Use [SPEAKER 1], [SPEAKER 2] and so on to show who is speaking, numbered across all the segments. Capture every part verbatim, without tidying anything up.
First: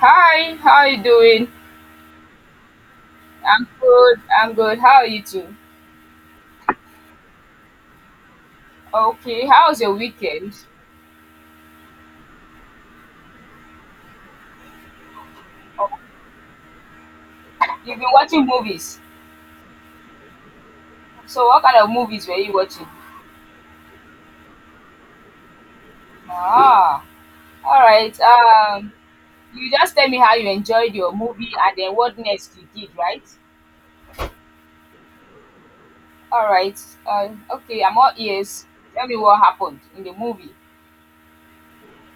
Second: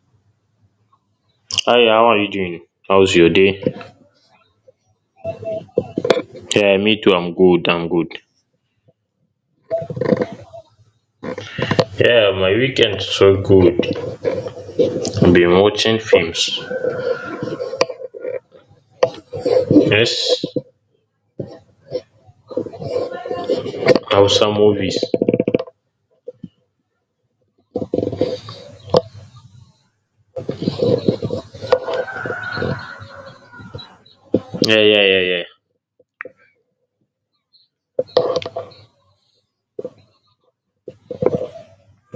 [SPEAKER 1] Hi, how are you doing?
[SPEAKER 2] Hi, how are you doing? How's your day?
[SPEAKER 1] I'm good. I'm good. How are you too?
[SPEAKER 2] Yeah, me too. I'm good. I'm good.
[SPEAKER 1] Okay, how was your weekend?
[SPEAKER 2] Yeah, my weekend so good. I've Been watching films.
[SPEAKER 1] You've been watching movies.
[SPEAKER 2] Yes,
[SPEAKER 1] So what kind of movies were you watching?
[SPEAKER 2] Hausa movies.
[SPEAKER 1] Ah, all right. Um, you just tell me how you enjoyed your movie and then what next you did, right?
[SPEAKER 2] Yeah, yeah, yeah, yeah.
[SPEAKER 1] All right. Uh, okay, I'm all ears. Tell me what happened in the movie.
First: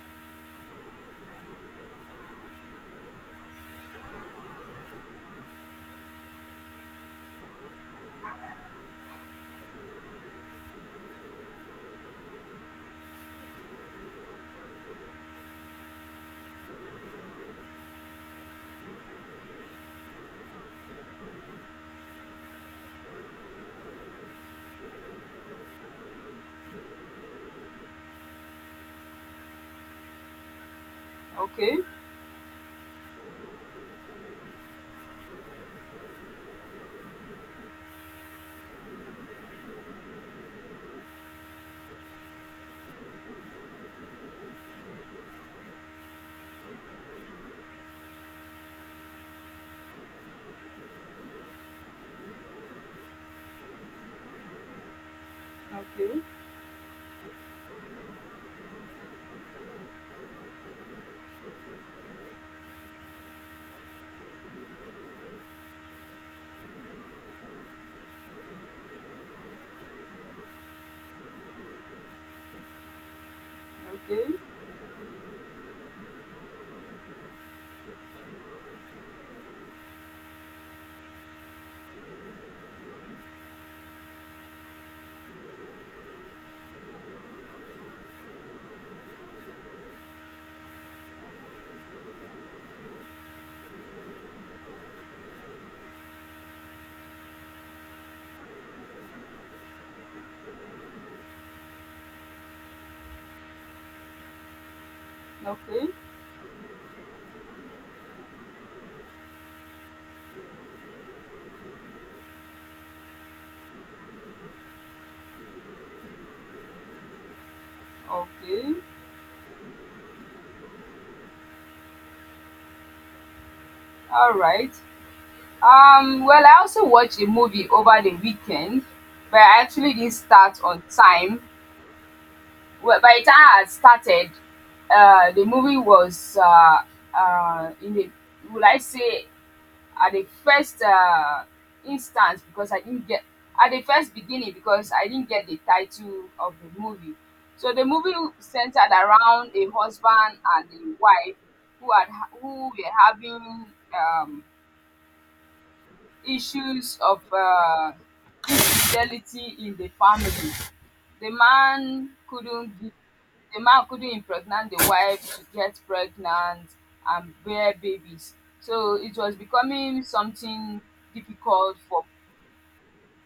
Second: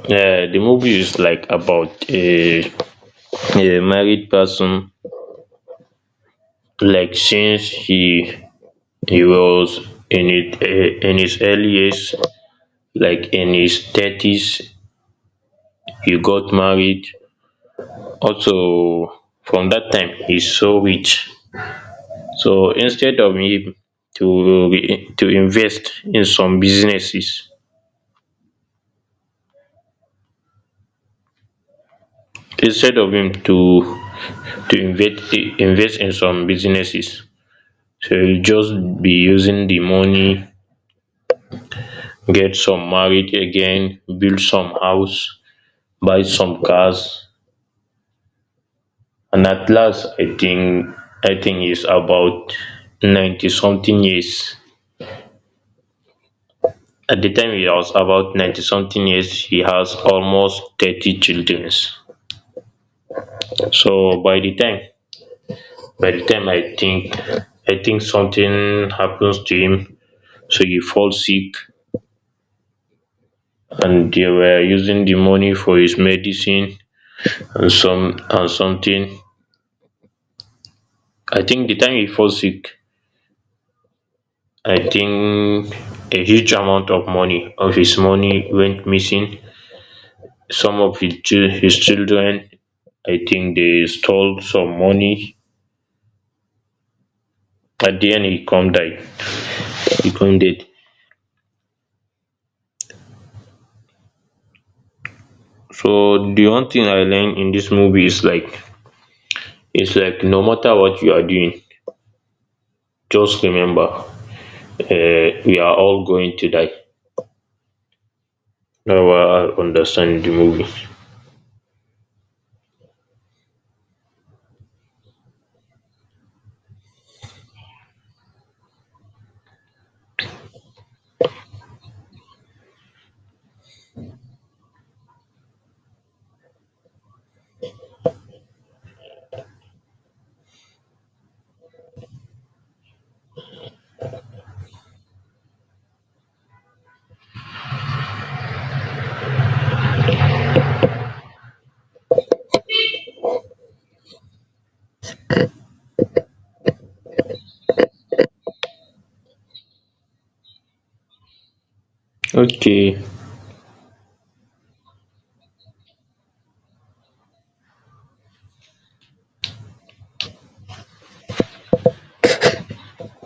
[SPEAKER 2] Yeah, the movie is like about a a married person. Like since he he was in it uh, in his early years, like in his thirties, he got married. Also, from that time, he's so rich. So instead of him to re- to invest in some businesses,
[SPEAKER 1] Okay,
[SPEAKER 2] instead of him to to invest invest in some businesses, so he'll just be using the money, get some married again, build some house, buy some cars, and at last I think I think he's about ninety something years.
[SPEAKER 1] okay,
[SPEAKER 2] At the time he was about ninety something years, he has almost thirty children. So by the time by the time I think, I think something happens to him. So he falls sick, and they
[SPEAKER 1] okay,
[SPEAKER 2] were using the money for his medicine and some and something. I think the time he falls sick, I think a huge amount of money of his money went missing. Some of his, chil- his children, I think they stole some money. At the end, he come die. He come dead.
[SPEAKER 1] okay,
[SPEAKER 2] So the one thing I learned in this movie is like it's like no matter what you are doing, just remember, uh, we are all going to die.
[SPEAKER 1] okay.
[SPEAKER 2] Now I understand the movie.
[SPEAKER 1] All right. Um, well, I also watched a movie over the weekend, but I actually didn't start on time. Well, by the time I had started, uh, the movie was uh, uh, in the, will I say, at the first uh, instance, because I didn't get at the first beginning because I didn't get the title of the movie. So the movie centered around a husband and a wife who had ha- who were having um, issues of uh, infidelity in the family. The man couldn't give,
[SPEAKER 2] Okay.
[SPEAKER 1] the man couldn't impregnate the wife to get pregnant and bear babies. So it was becoming something difficult for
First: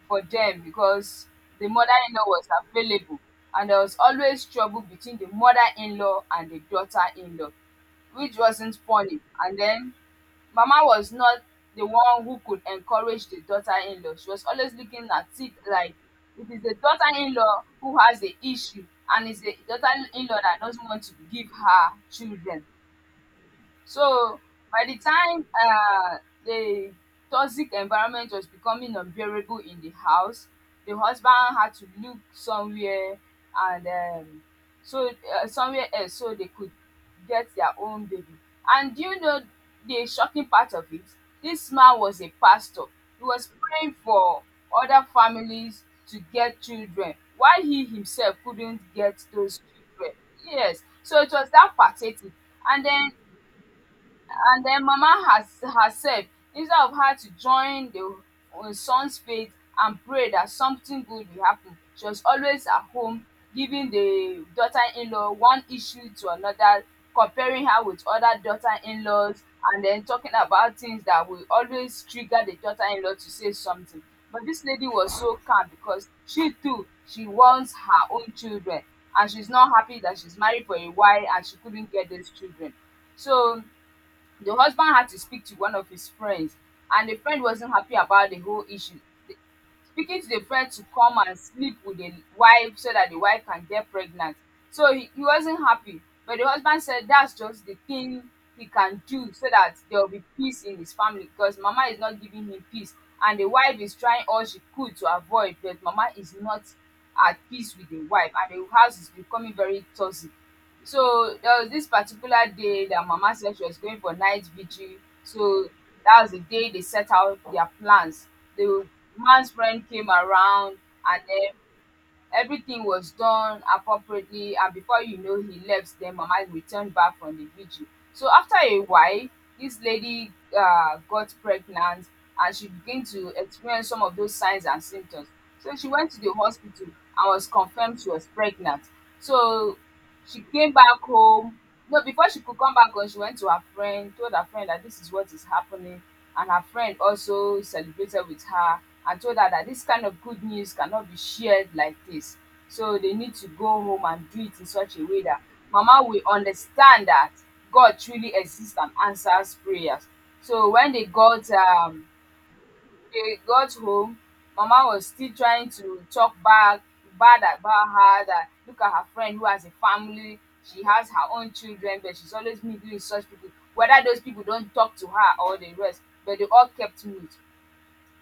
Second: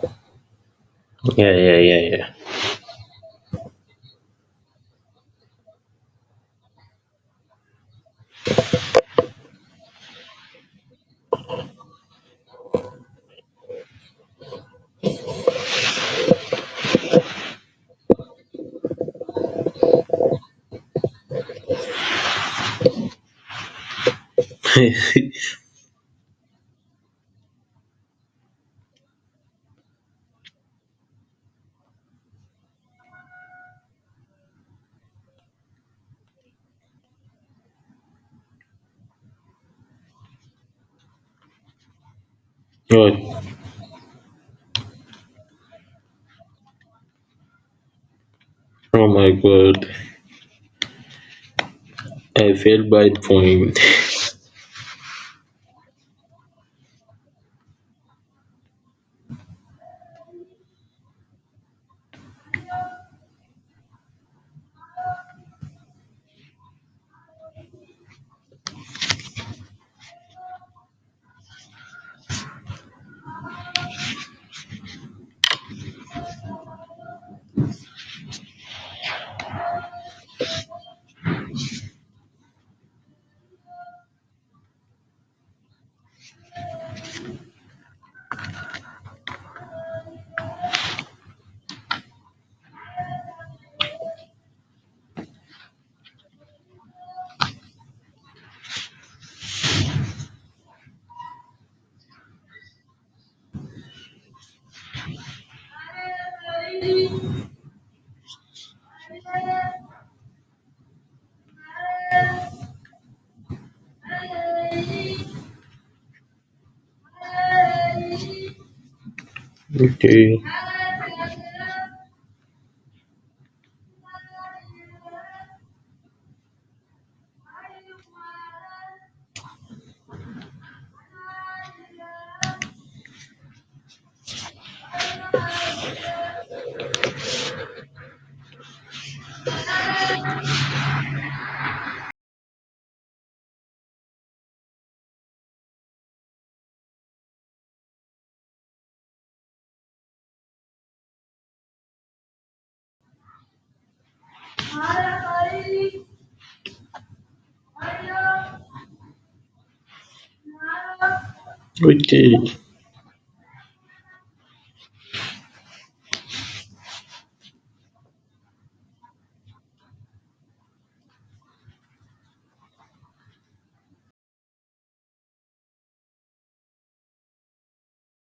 [SPEAKER 1] for them, because
[SPEAKER 2] Yeah,
[SPEAKER 1] the
[SPEAKER 2] yeah,
[SPEAKER 1] mother-in-law
[SPEAKER 2] yeah,
[SPEAKER 1] was available and there was always trouble between the mother-in-law and the daughter-in-law, which wasn't funny. And then mama was not the one who could encourage the daughter-in-law. She was always looking at it like it is the daughter-in-law who has the issue, and it's the daughter-in-law that doesn't want to give her children. So by the
[SPEAKER 2] yeah.
[SPEAKER 1] time uh, the toxic environment was becoming unbearable in the house, the husband had to look somewhere, and um, so uh, somewhere else so they could get their own baby. And do you know the shocking part of it? This man was a pastor. He
[SPEAKER 2] Oh.
[SPEAKER 1] was praying for other families to get children while he himself couldn't
[SPEAKER 2] Oh
[SPEAKER 1] get
[SPEAKER 2] my
[SPEAKER 1] those
[SPEAKER 2] god.
[SPEAKER 1] children. Yes. So it was that pathetic.
[SPEAKER 2] I
[SPEAKER 1] And
[SPEAKER 2] feel
[SPEAKER 1] then
[SPEAKER 2] bad for him.
[SPEAKER 1] and then Mama, has herself, instead of her to join the um son's faith and pray that something good will happen, she was always at home giving the daughter-in-law one issue to another, comparing her with other daughter-in-laws and then talking about things that will always trigger the daughter-in-law to say something. But this lady was so calm because she too, she wants her own children, and she's not happy that she's married for a while and she couldn't get those children. So the husband had to speak to one of his friends, and the friend wasn't happy about the whole issue. The- Speaking to the friend to come and sleep with the wife so that the wife can get pregnant. So he, he wasn't happy, but the husband said that's just the thing he can do so that there will be peace in his family, because mama is not giving him peace and the wife is trying all she could to avoid, but mama is not at peace with the wife and the house is becoming very toxic. So there was this particular day that Mama said she was going for night vigil. So that was the day they set out their plans. The man's friend came
[SPEAKER 2] Okay.
[SPEAKER 1] around, and then everything was done appropriately. And before you know, he left. Then Mama returned back from the vigil. So after a while, this lady uh, got pregnant and she began to experience some of those signs and symptoms. So she went to the hospital and was confirmed she was pregnant. So she came back home. No, before she could come back home, she went to her friend, told her friend that this is what is happening, and her friend also celebrated with her and told her that this kind of good news cannot be shared like this. So they need to go home and do it in such a way that Mama will understand that God truly exists and answers prayers. So when they got um
[SPEAKER 2] Okay.
[SPEAKER 1] they got home, mama was still trying to talk back, bad about her, that look at her friend who has a family, she has her own children but she's always mingling with such people, whether those people don't talk to her or the rest, but they all kept mute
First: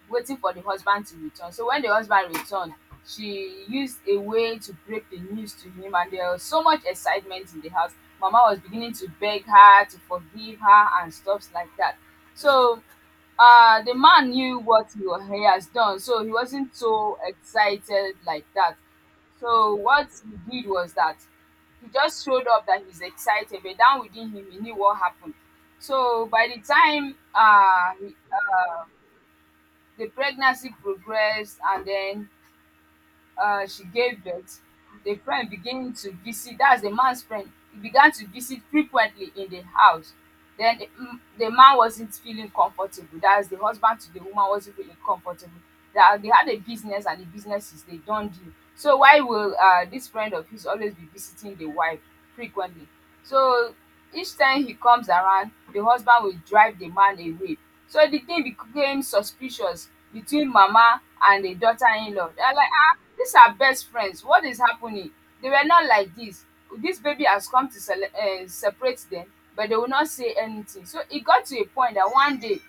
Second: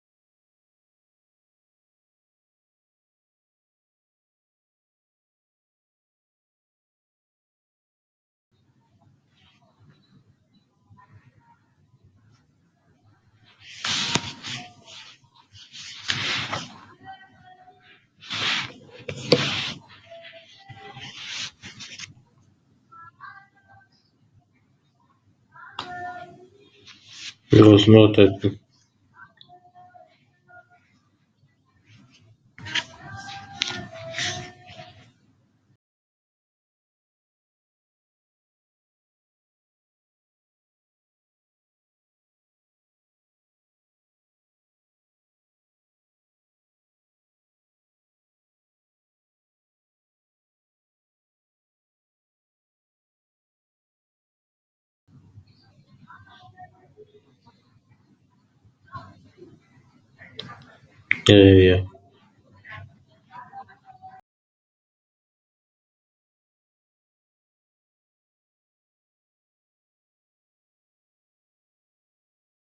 [SPEAKER 1] waiting for the husband to return. So when the husband returned, she used a way to break the news to him, and there was so much excitement in the house. Mama was beginning to beg her to forgive her and stuffs like that. So uh, the man knew what he, wa- he has done, so he wasn't so excited like that. So what he did was that he just showed up that he's excited, but down within him, he knew what happened. So by the time
[SPEAKER 2] It was
[SPEAKER 1] uh, he,
[SPEAKER 2] not that.
[SPEAKER 1] the pregnancy progressed and then uh, she gave birth. The friend began to visit, that's the man's friend, he began to visit frequently in the house. Then the, mm, the man wasn't feeling comfortable, that's the husband to the woman wasn't feeling comfortable. They, are- they had a business and the business is they don't do. So why will uh, this friend of his always be visiting the wife frequently? So each time he comes around, the husband will drive the man away. So the thing became suspicious between mama
[SPEAKER 2] Yeah,
[SPEAKER 1] and the
[SPEAKER 2] yeah, yeah.
[SPEAKER 1] daughter-in-law. They are like, ah, these are best friends. What is happening? They were not like this. This baby has come to sele- uh, separate them, but they will not say anything. So it got to a point that one day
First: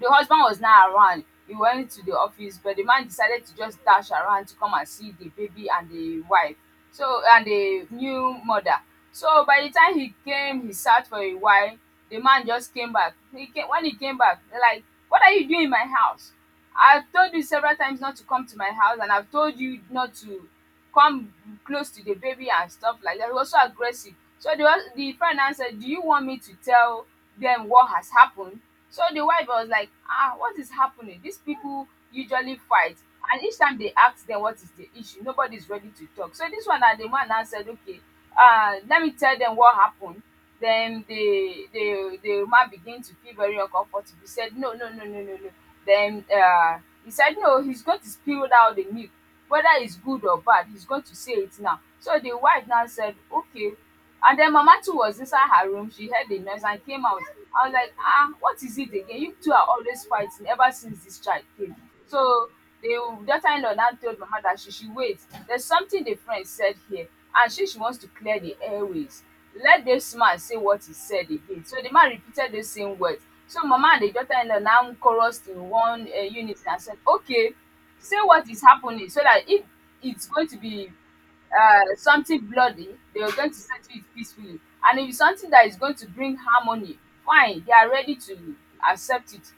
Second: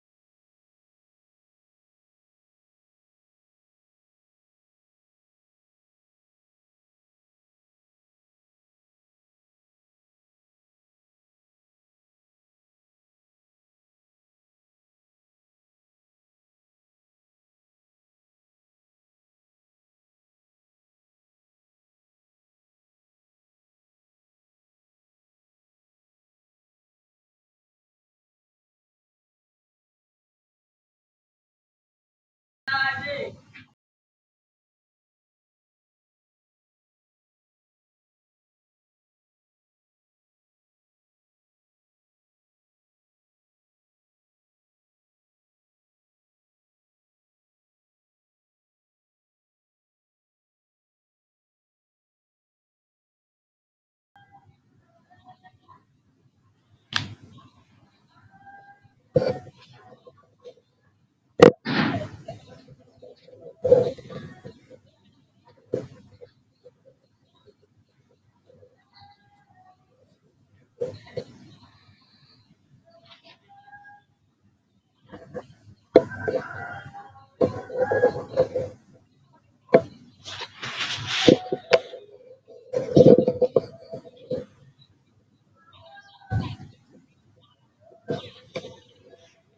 [SPEAKER 1] the husband was not around. He went to the office, but the man decided to just dash around to come and see the baby and the wife. So, and the new mother. So by the time he came, he sat for a while. The man just came back. He came When he came back, they're like, "What are you doing in my house? I've told you several times not to come to my house, and I've told you not to." Come close to the baby and stuff like that. He was so aggressive. So the hus- the friend now said, do you want me to tell them what has happened? So the wife was like, ah, what is happening? These people usually fight. And each time they ask them what is the issue, nobody is ready to talk. So this one na the man now said, okay, uh, let me tell them what happened. Then the the the man began to feel very uncomfortable. He said, no, no, no, no, no, no. Then uh, he said, no, he's going to spill out the milk, whether it's good or bad, he's going to say it now. So the wife now said, okay, and then mama too was inside her room, she heard the noise and came out. I was like, ah, what is it again? You two are always fighting ever since this child came. So the daughter-in-law now told mama that she should wait, there's something the friend said here, and she she wants to clear the airways. Let this man say what he said again. So the man repeated the same words, so mama and the daughter-in-law now chorused in one uh, unit and said, okay, say what is happening, so that if it's going to be uh, something bloody, they are going to settle it peacefully. And if it's something that is going to bring harmony, fine, they are ready to accept it.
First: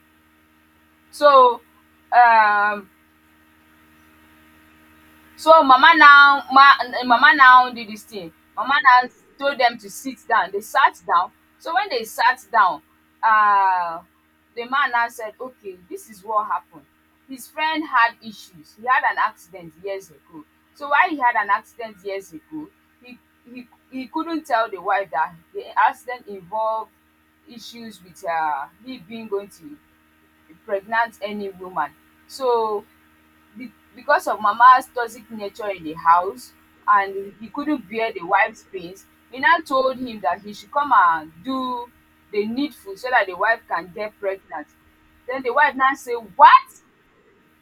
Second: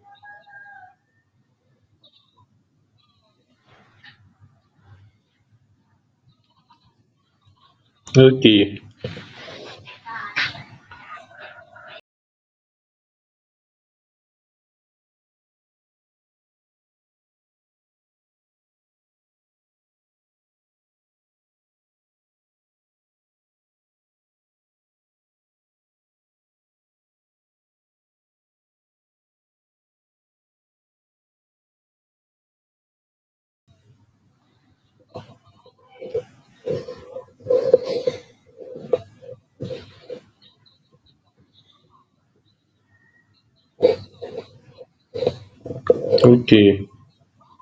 [SPEAKER 1] So, um, So mama now ma mama now did this thing. Mama
[SPEAKER 2] Okay.
[SPEAKER 1] now told them to sit down. They sat down. So when they sat down, uh, the man now said, okay, this is what happened. His friend had issues. He had an accident years ago. So while he had an accident years ago, he he, he couldn't tell the wife that the accident involved issues with uh, he being going to impregnate any woman. So be- because of Mama's toxic nature in the house, and he couldn't bear the wife's pains, he now told him that he should come and do the needful so that the wife can get pregnant. Then the wife now say, what?
[SPEAKER 2] Okay.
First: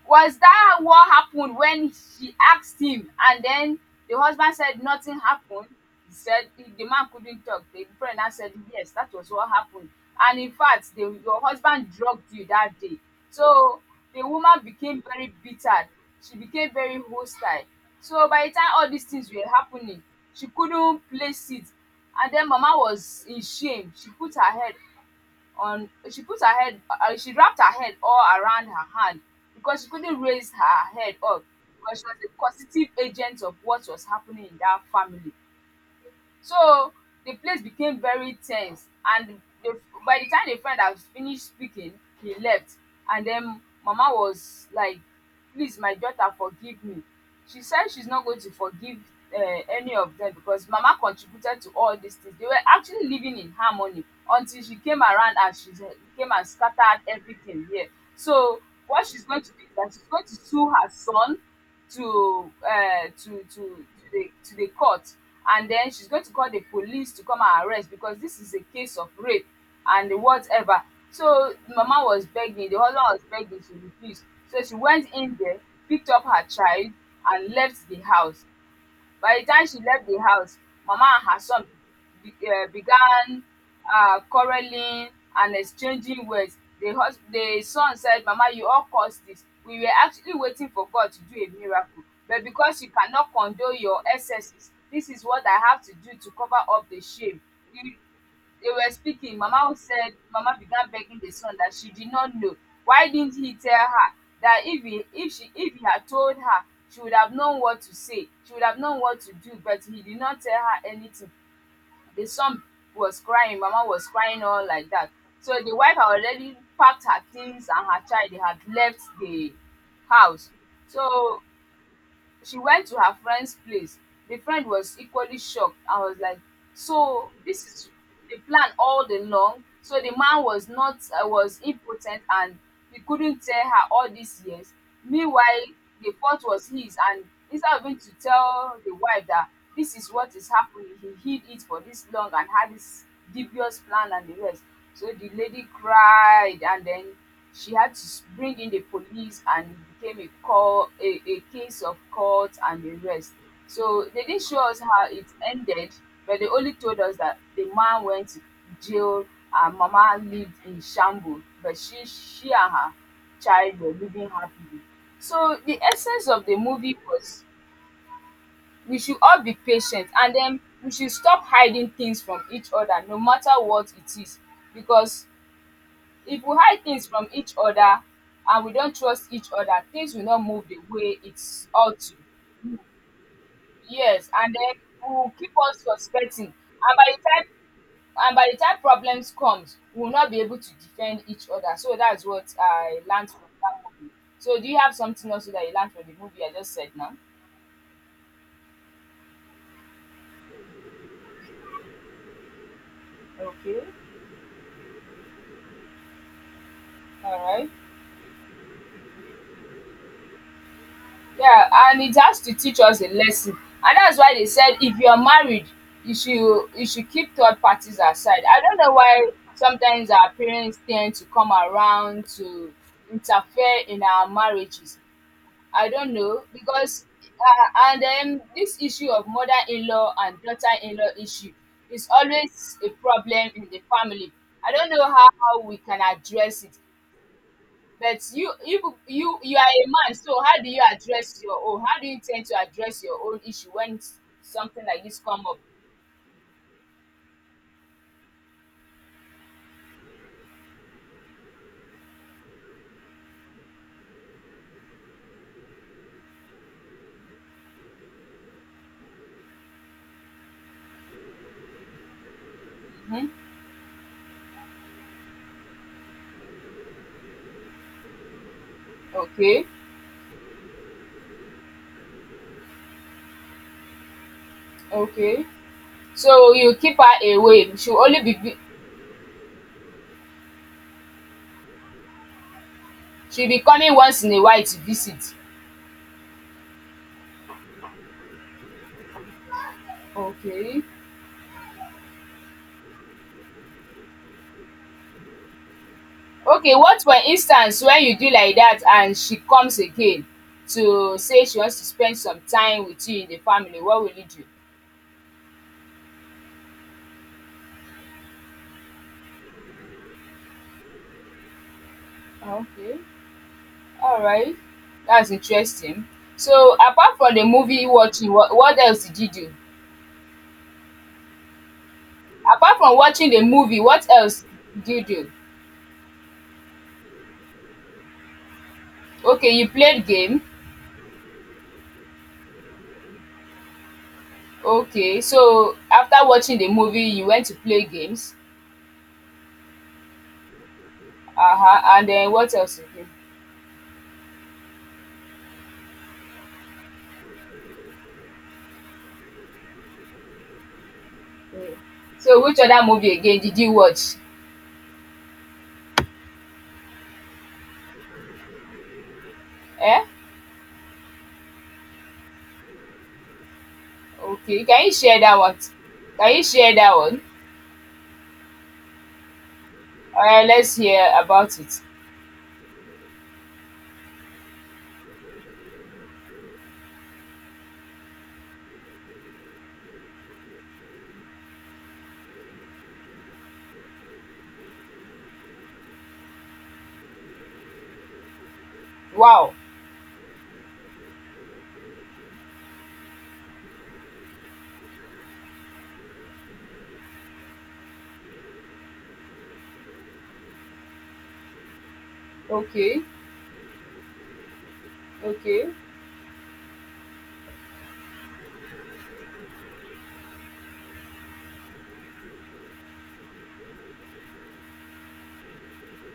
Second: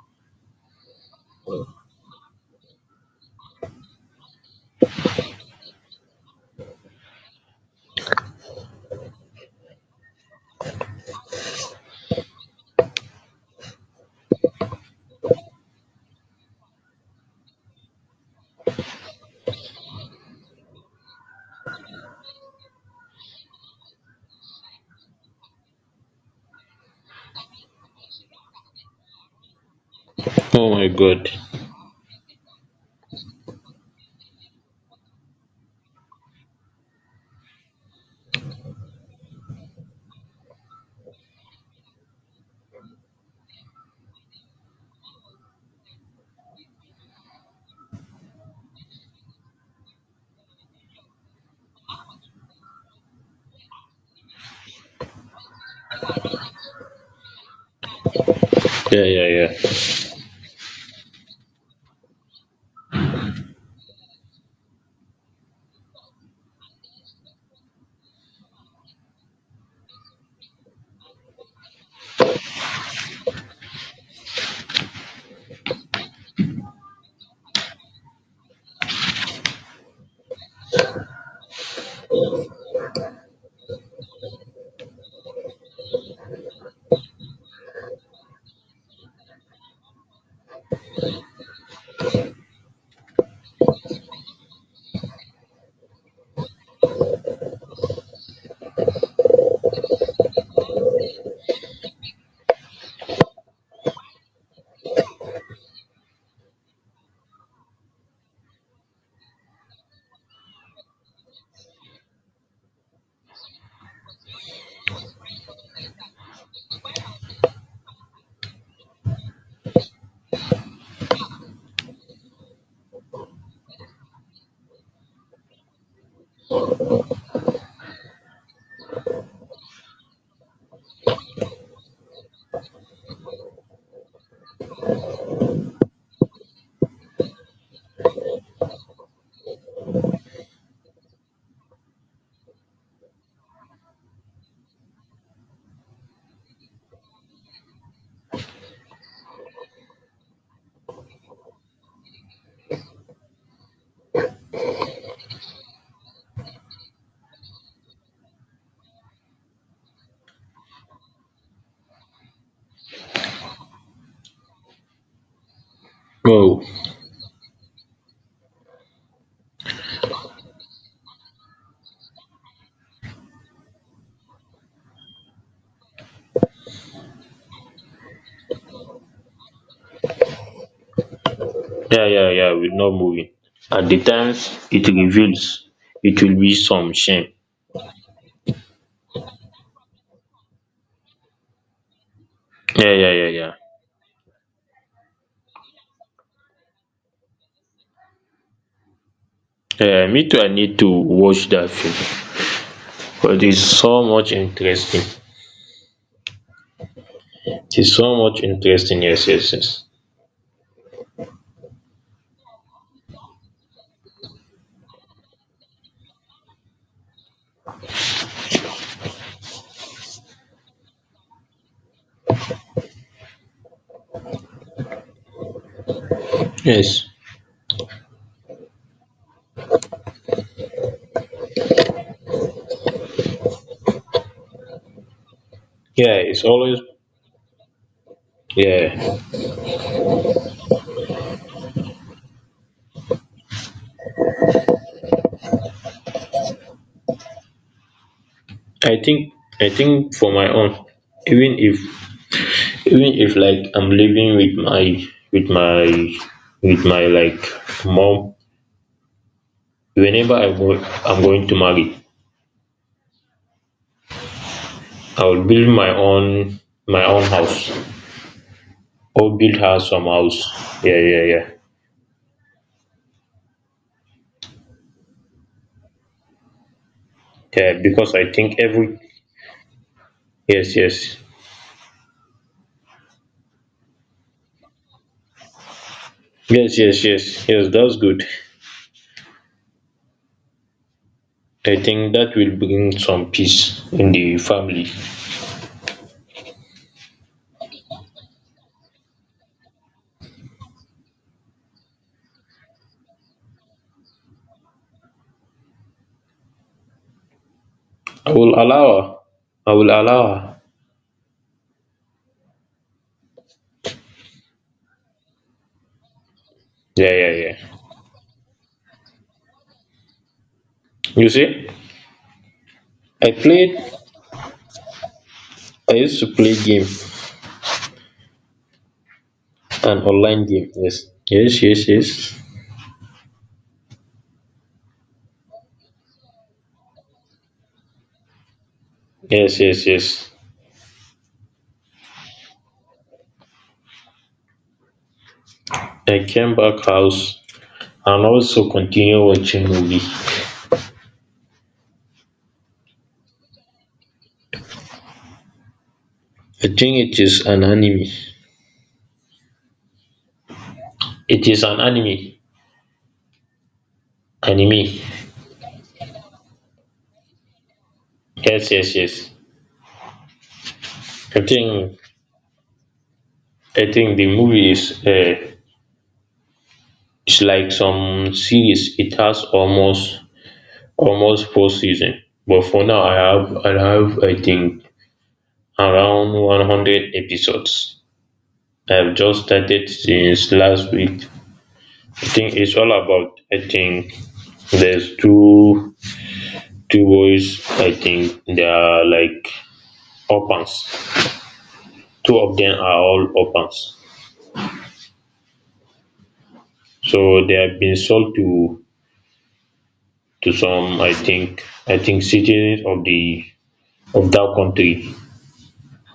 [SPEAKER 1] Was that what happened? When she asked him, and then the husband said nothing happened? He said the, the man couldn't talk. The friend now said, yes, that was what happened. And in fact, the, your husband drugged you that day. So the woman became very bitter. She became very hostile. So by the time all these things were happening, she couldn't place it. And then Mama was in shame. She put her head on she put her head uh, she wrapped her head all around her hand, because she couldn't raise
[SPEAKER 2] Oh my
[SPEAKER 1] her head
[SPEAKER 2] god.
[SPEAKER 1] up, because she was a positive agent of what was happening in that family. So the place became very tense, and the by the time the friend had finished speaking, he left, and then mama was like, please, my daughter, forgive me. She said she's not going to forgive um any of them because mama contributed to all these things. They were actually living in harmony until she came around and she came and scattered everything here. So
[SPEAKER 2] Yeah,
[SPEAKER 1] what she's
[SPEAKER 2] yeah,
[SPEAKER 1] going to
[SPEAKER 2] yeah.
[SPEAKER 1] do is that she's going to sue her son to um to to to the to the court, and then she's going to call the police to come and arrest because this is a case of rape and whatever. So mama was begging, the husband was begging, she refused. So she went in there, picked up her child, and left the house. By the time she left the house, Mama and her son be, uh, began uh, quarreling and exchanging words. The, hus- the son said, "Mama, you all caused this. We were actually waiting for God to do a miracle. But because you cannot condone your excesses, this is what I have to do to cover up the shame. You- they were speaking." Mama said, Mama began begging the son that she did not know. Why didn't he tell her? That if he, if she, if he had told her, she would have known what to say. She would have known what to do. But he did not tell her anything. The son was crying. Mama was crying all like that. So the wife had already packed her things and her child. They had left the house. So she went to her friend's place. The friend was equally shocked. I was like, "So this is the plan all the long." So the man was not uh, was impotent, and he couldn't tell her all these years. Meanwhile, the fault was his, and instead of him to tell the wife that this is what is happening, he hid it for this long and had this dubious plan and the rest. So the lady cried, and then she had to s- bring in the police, and it became a call a, a case of court and arrest. So they didn't show us how it ended, but they only told us that the man went to jail and mama lived in shambles, but she she and her child were living happily. So the essence of the
[SPEAKER 2] Oh.
[SPEAKER 1] movie was we should all be patient, and then we should stop hiding things from each other no matter what it is, because if we hide things from each other and we don't trust each other, things will not move the way it's ought
[SPEAKER 2] Yeah,
[SPEAKER 1] to.
[SPEAKER 2] yeah, yeah. We're not moving. At the
[SPEAKER 1] Yes, and
[SPEAKER 2] times
[SPEAKER 1] then
[SPEAKER 2] it
[SPEAKER 1] we will keep
[SPEAKER 2] reveals,
[SPEAKER 1] on
[SPEAKER 2] it will
[SPEAKER 1] suspecting.
[SPEAKER 2] be some
[SPEAKER 1] And by the
[SPEAKER 2] shame.
[SPEAKER 1] time and by the time problems comes, we will not be able to defend each other. So that's what
[SPEAKER 2] Yeah,
[SPEAKER 1] I
[SPEAKER 2] yeah, yeah,
[SPEAKER 1] learned from
[SPEAKER 2] yeah.
[SPEAKER 1] that movie. So do you have something also that you learned from the movie I just said now?
[SPEAKER 2] Yeah, me too, I need to watch that film because it's
[SPEAKER 1] Okay.
[SPEAKER 2] so much interesting.
[SPEAKER 1] All right.
[SPEAKER 2] It's so much interesting. Yes, yes, yes,
[SPEAKER 1] Yeah, and it has to teach us a lesson. And that's why they said if you're married, you should you should keep third parties aside. I don't know why sometimes our parents tend to come around to interfere in our marriages. I don't know because
[SPEAKER 2] yes.
[SPEAKER 1] uh, and then this issue of mother-in-law and daughter-in-law issue is always a problem in the family. I don't know how we can
[SPEAKER 2] Yeah, it's
[SPEAKER 1] address it.
[SPEAKER 2] always,
[SPEAKER 1] But you you
[SPEAKER 2] yeah.
[SPEAKER 1] you you are a man, so how do you address your own? How do you tend to address your own issue when s- something like this come up?
[SPEAKER 2] I think i think for my own, even if even if like I'm living with my with my with my like mom, whenever I go, I'm going to marry,
[SPEAKER 1] Hmm.
[SPEAKER 2] I will build my own my own house, or build
[SPEAKER 1] Okay,
[SPEAKER 2] her some house. Yeah, yeah, yeah,
[SPEAKER 1] okay. So you keep her
[SPEAKER 2] yeah,
[SPEAKER 1] away. She will
[SPEAKER 2] because
[SPEAKER 1] only
[SPEAKER 2] I
[SPEAKER 1] be
[SPEAKER 2] think
[SPEAKER 1] vi-
[SPEAKER 2] every, yes, yes.
[SPEAKER 1] she'll be coming once in a while to visit.
[SPEAKER 2] Yes, yes, yes. Yes, that's good.
[SPEAKER 1] Okay.
[SPEAKER 2] I think that will bring some peace in the family.
[SPEAKER 1] Okay, what for instance when you do like that and she comes again to say she wants to spend some time with you in the family, what will you do?
[SPEAKER 2] I will allow her. I will allow her.
[SPEAKER 1] Okay. All right. That's interesting. So,
[SPEAKER 2] Yeah,
[SPEAKER 1] apart
[SPEAKER 2] yeah,
[SPEAKER 1] from the
[SPEAKER 2] yeah.
[SPEAKER 1] movie watching, what, what else did you do?
[SPEAKER 2] You see,
[SPEAKER 1] Apart from
[SPEAKER 2] I
[SPEAKER 1] watching the
[SPEAKER 2] played,
[SPEAKER 1] movie, what else did you do?
[SPEAKER 2] I used to play game,
[SPEAKER 1] Okay, you
[SPEAKER 2] an
[SPEAKER 1] played game.
[SPEAKER 2] online game. Yes, yes, yes, yes.
[SPEAKER 1] Okay. So, after watching the movie, you went to play games.
[SPEAKER 2] Yes, yes, yes.
[SPEAKER 1] Uh-huh. And then what else again?
[SPEAKER 2] I came back house and also continue watching movie.
[SPEAKER 1] Mm. So, which other movie again did you watch?
[SPEAKER 2] I think it is an anime.
[SPEAKER 1] Eh?
[SPEAKER 2] It is an anime.
[SPEAKER 1] Okay. Can you
[SPEAKER 2] Anime.
[SPEAKER 1] share that one? Can you share that one?
[SPEAKER 2] Yes, yes, yes.
[SPEAKER 1] All right, let's hear
[SPEAKER 2] I
[SPEAKER 1] about it.
[SPEAKER 2] think I think the movie is uh, it's like some series, it has almost almost four season, but for now I have I have I think around one hundred episodes. I've just
[SPEAKER 1] Wow.
[SPEAKER 2] started since last week. I think it's all about I think there's two two boys, I think they are like orphans. Two of them are
[SPEAKER 1] Okay.
[SPEAKER 2] all orphans.
[SPEAKER 1] Okay.
[SPEAKER 2] So they have been sold to to some I think I think citizens of the of that country.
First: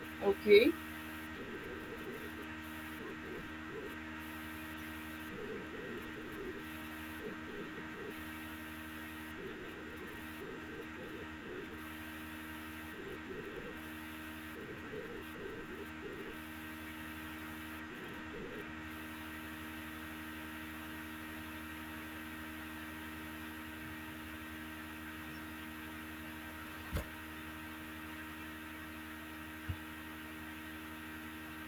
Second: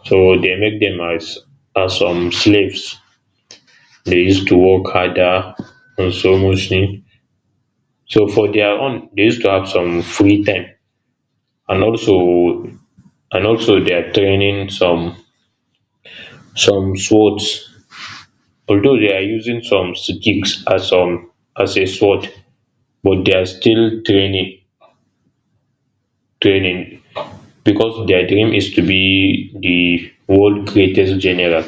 [SPEAKER 2] So they
[SPEAKER 1] Okay.
[SPEAKER 2] make them as as um slaves. They used to work harder and so much thing. So for their own, they used to have some free time, and also and also they are training some some swords. Although they are using some sticks as um as a sword, but they are still training training because their dream is to be the world greatest general.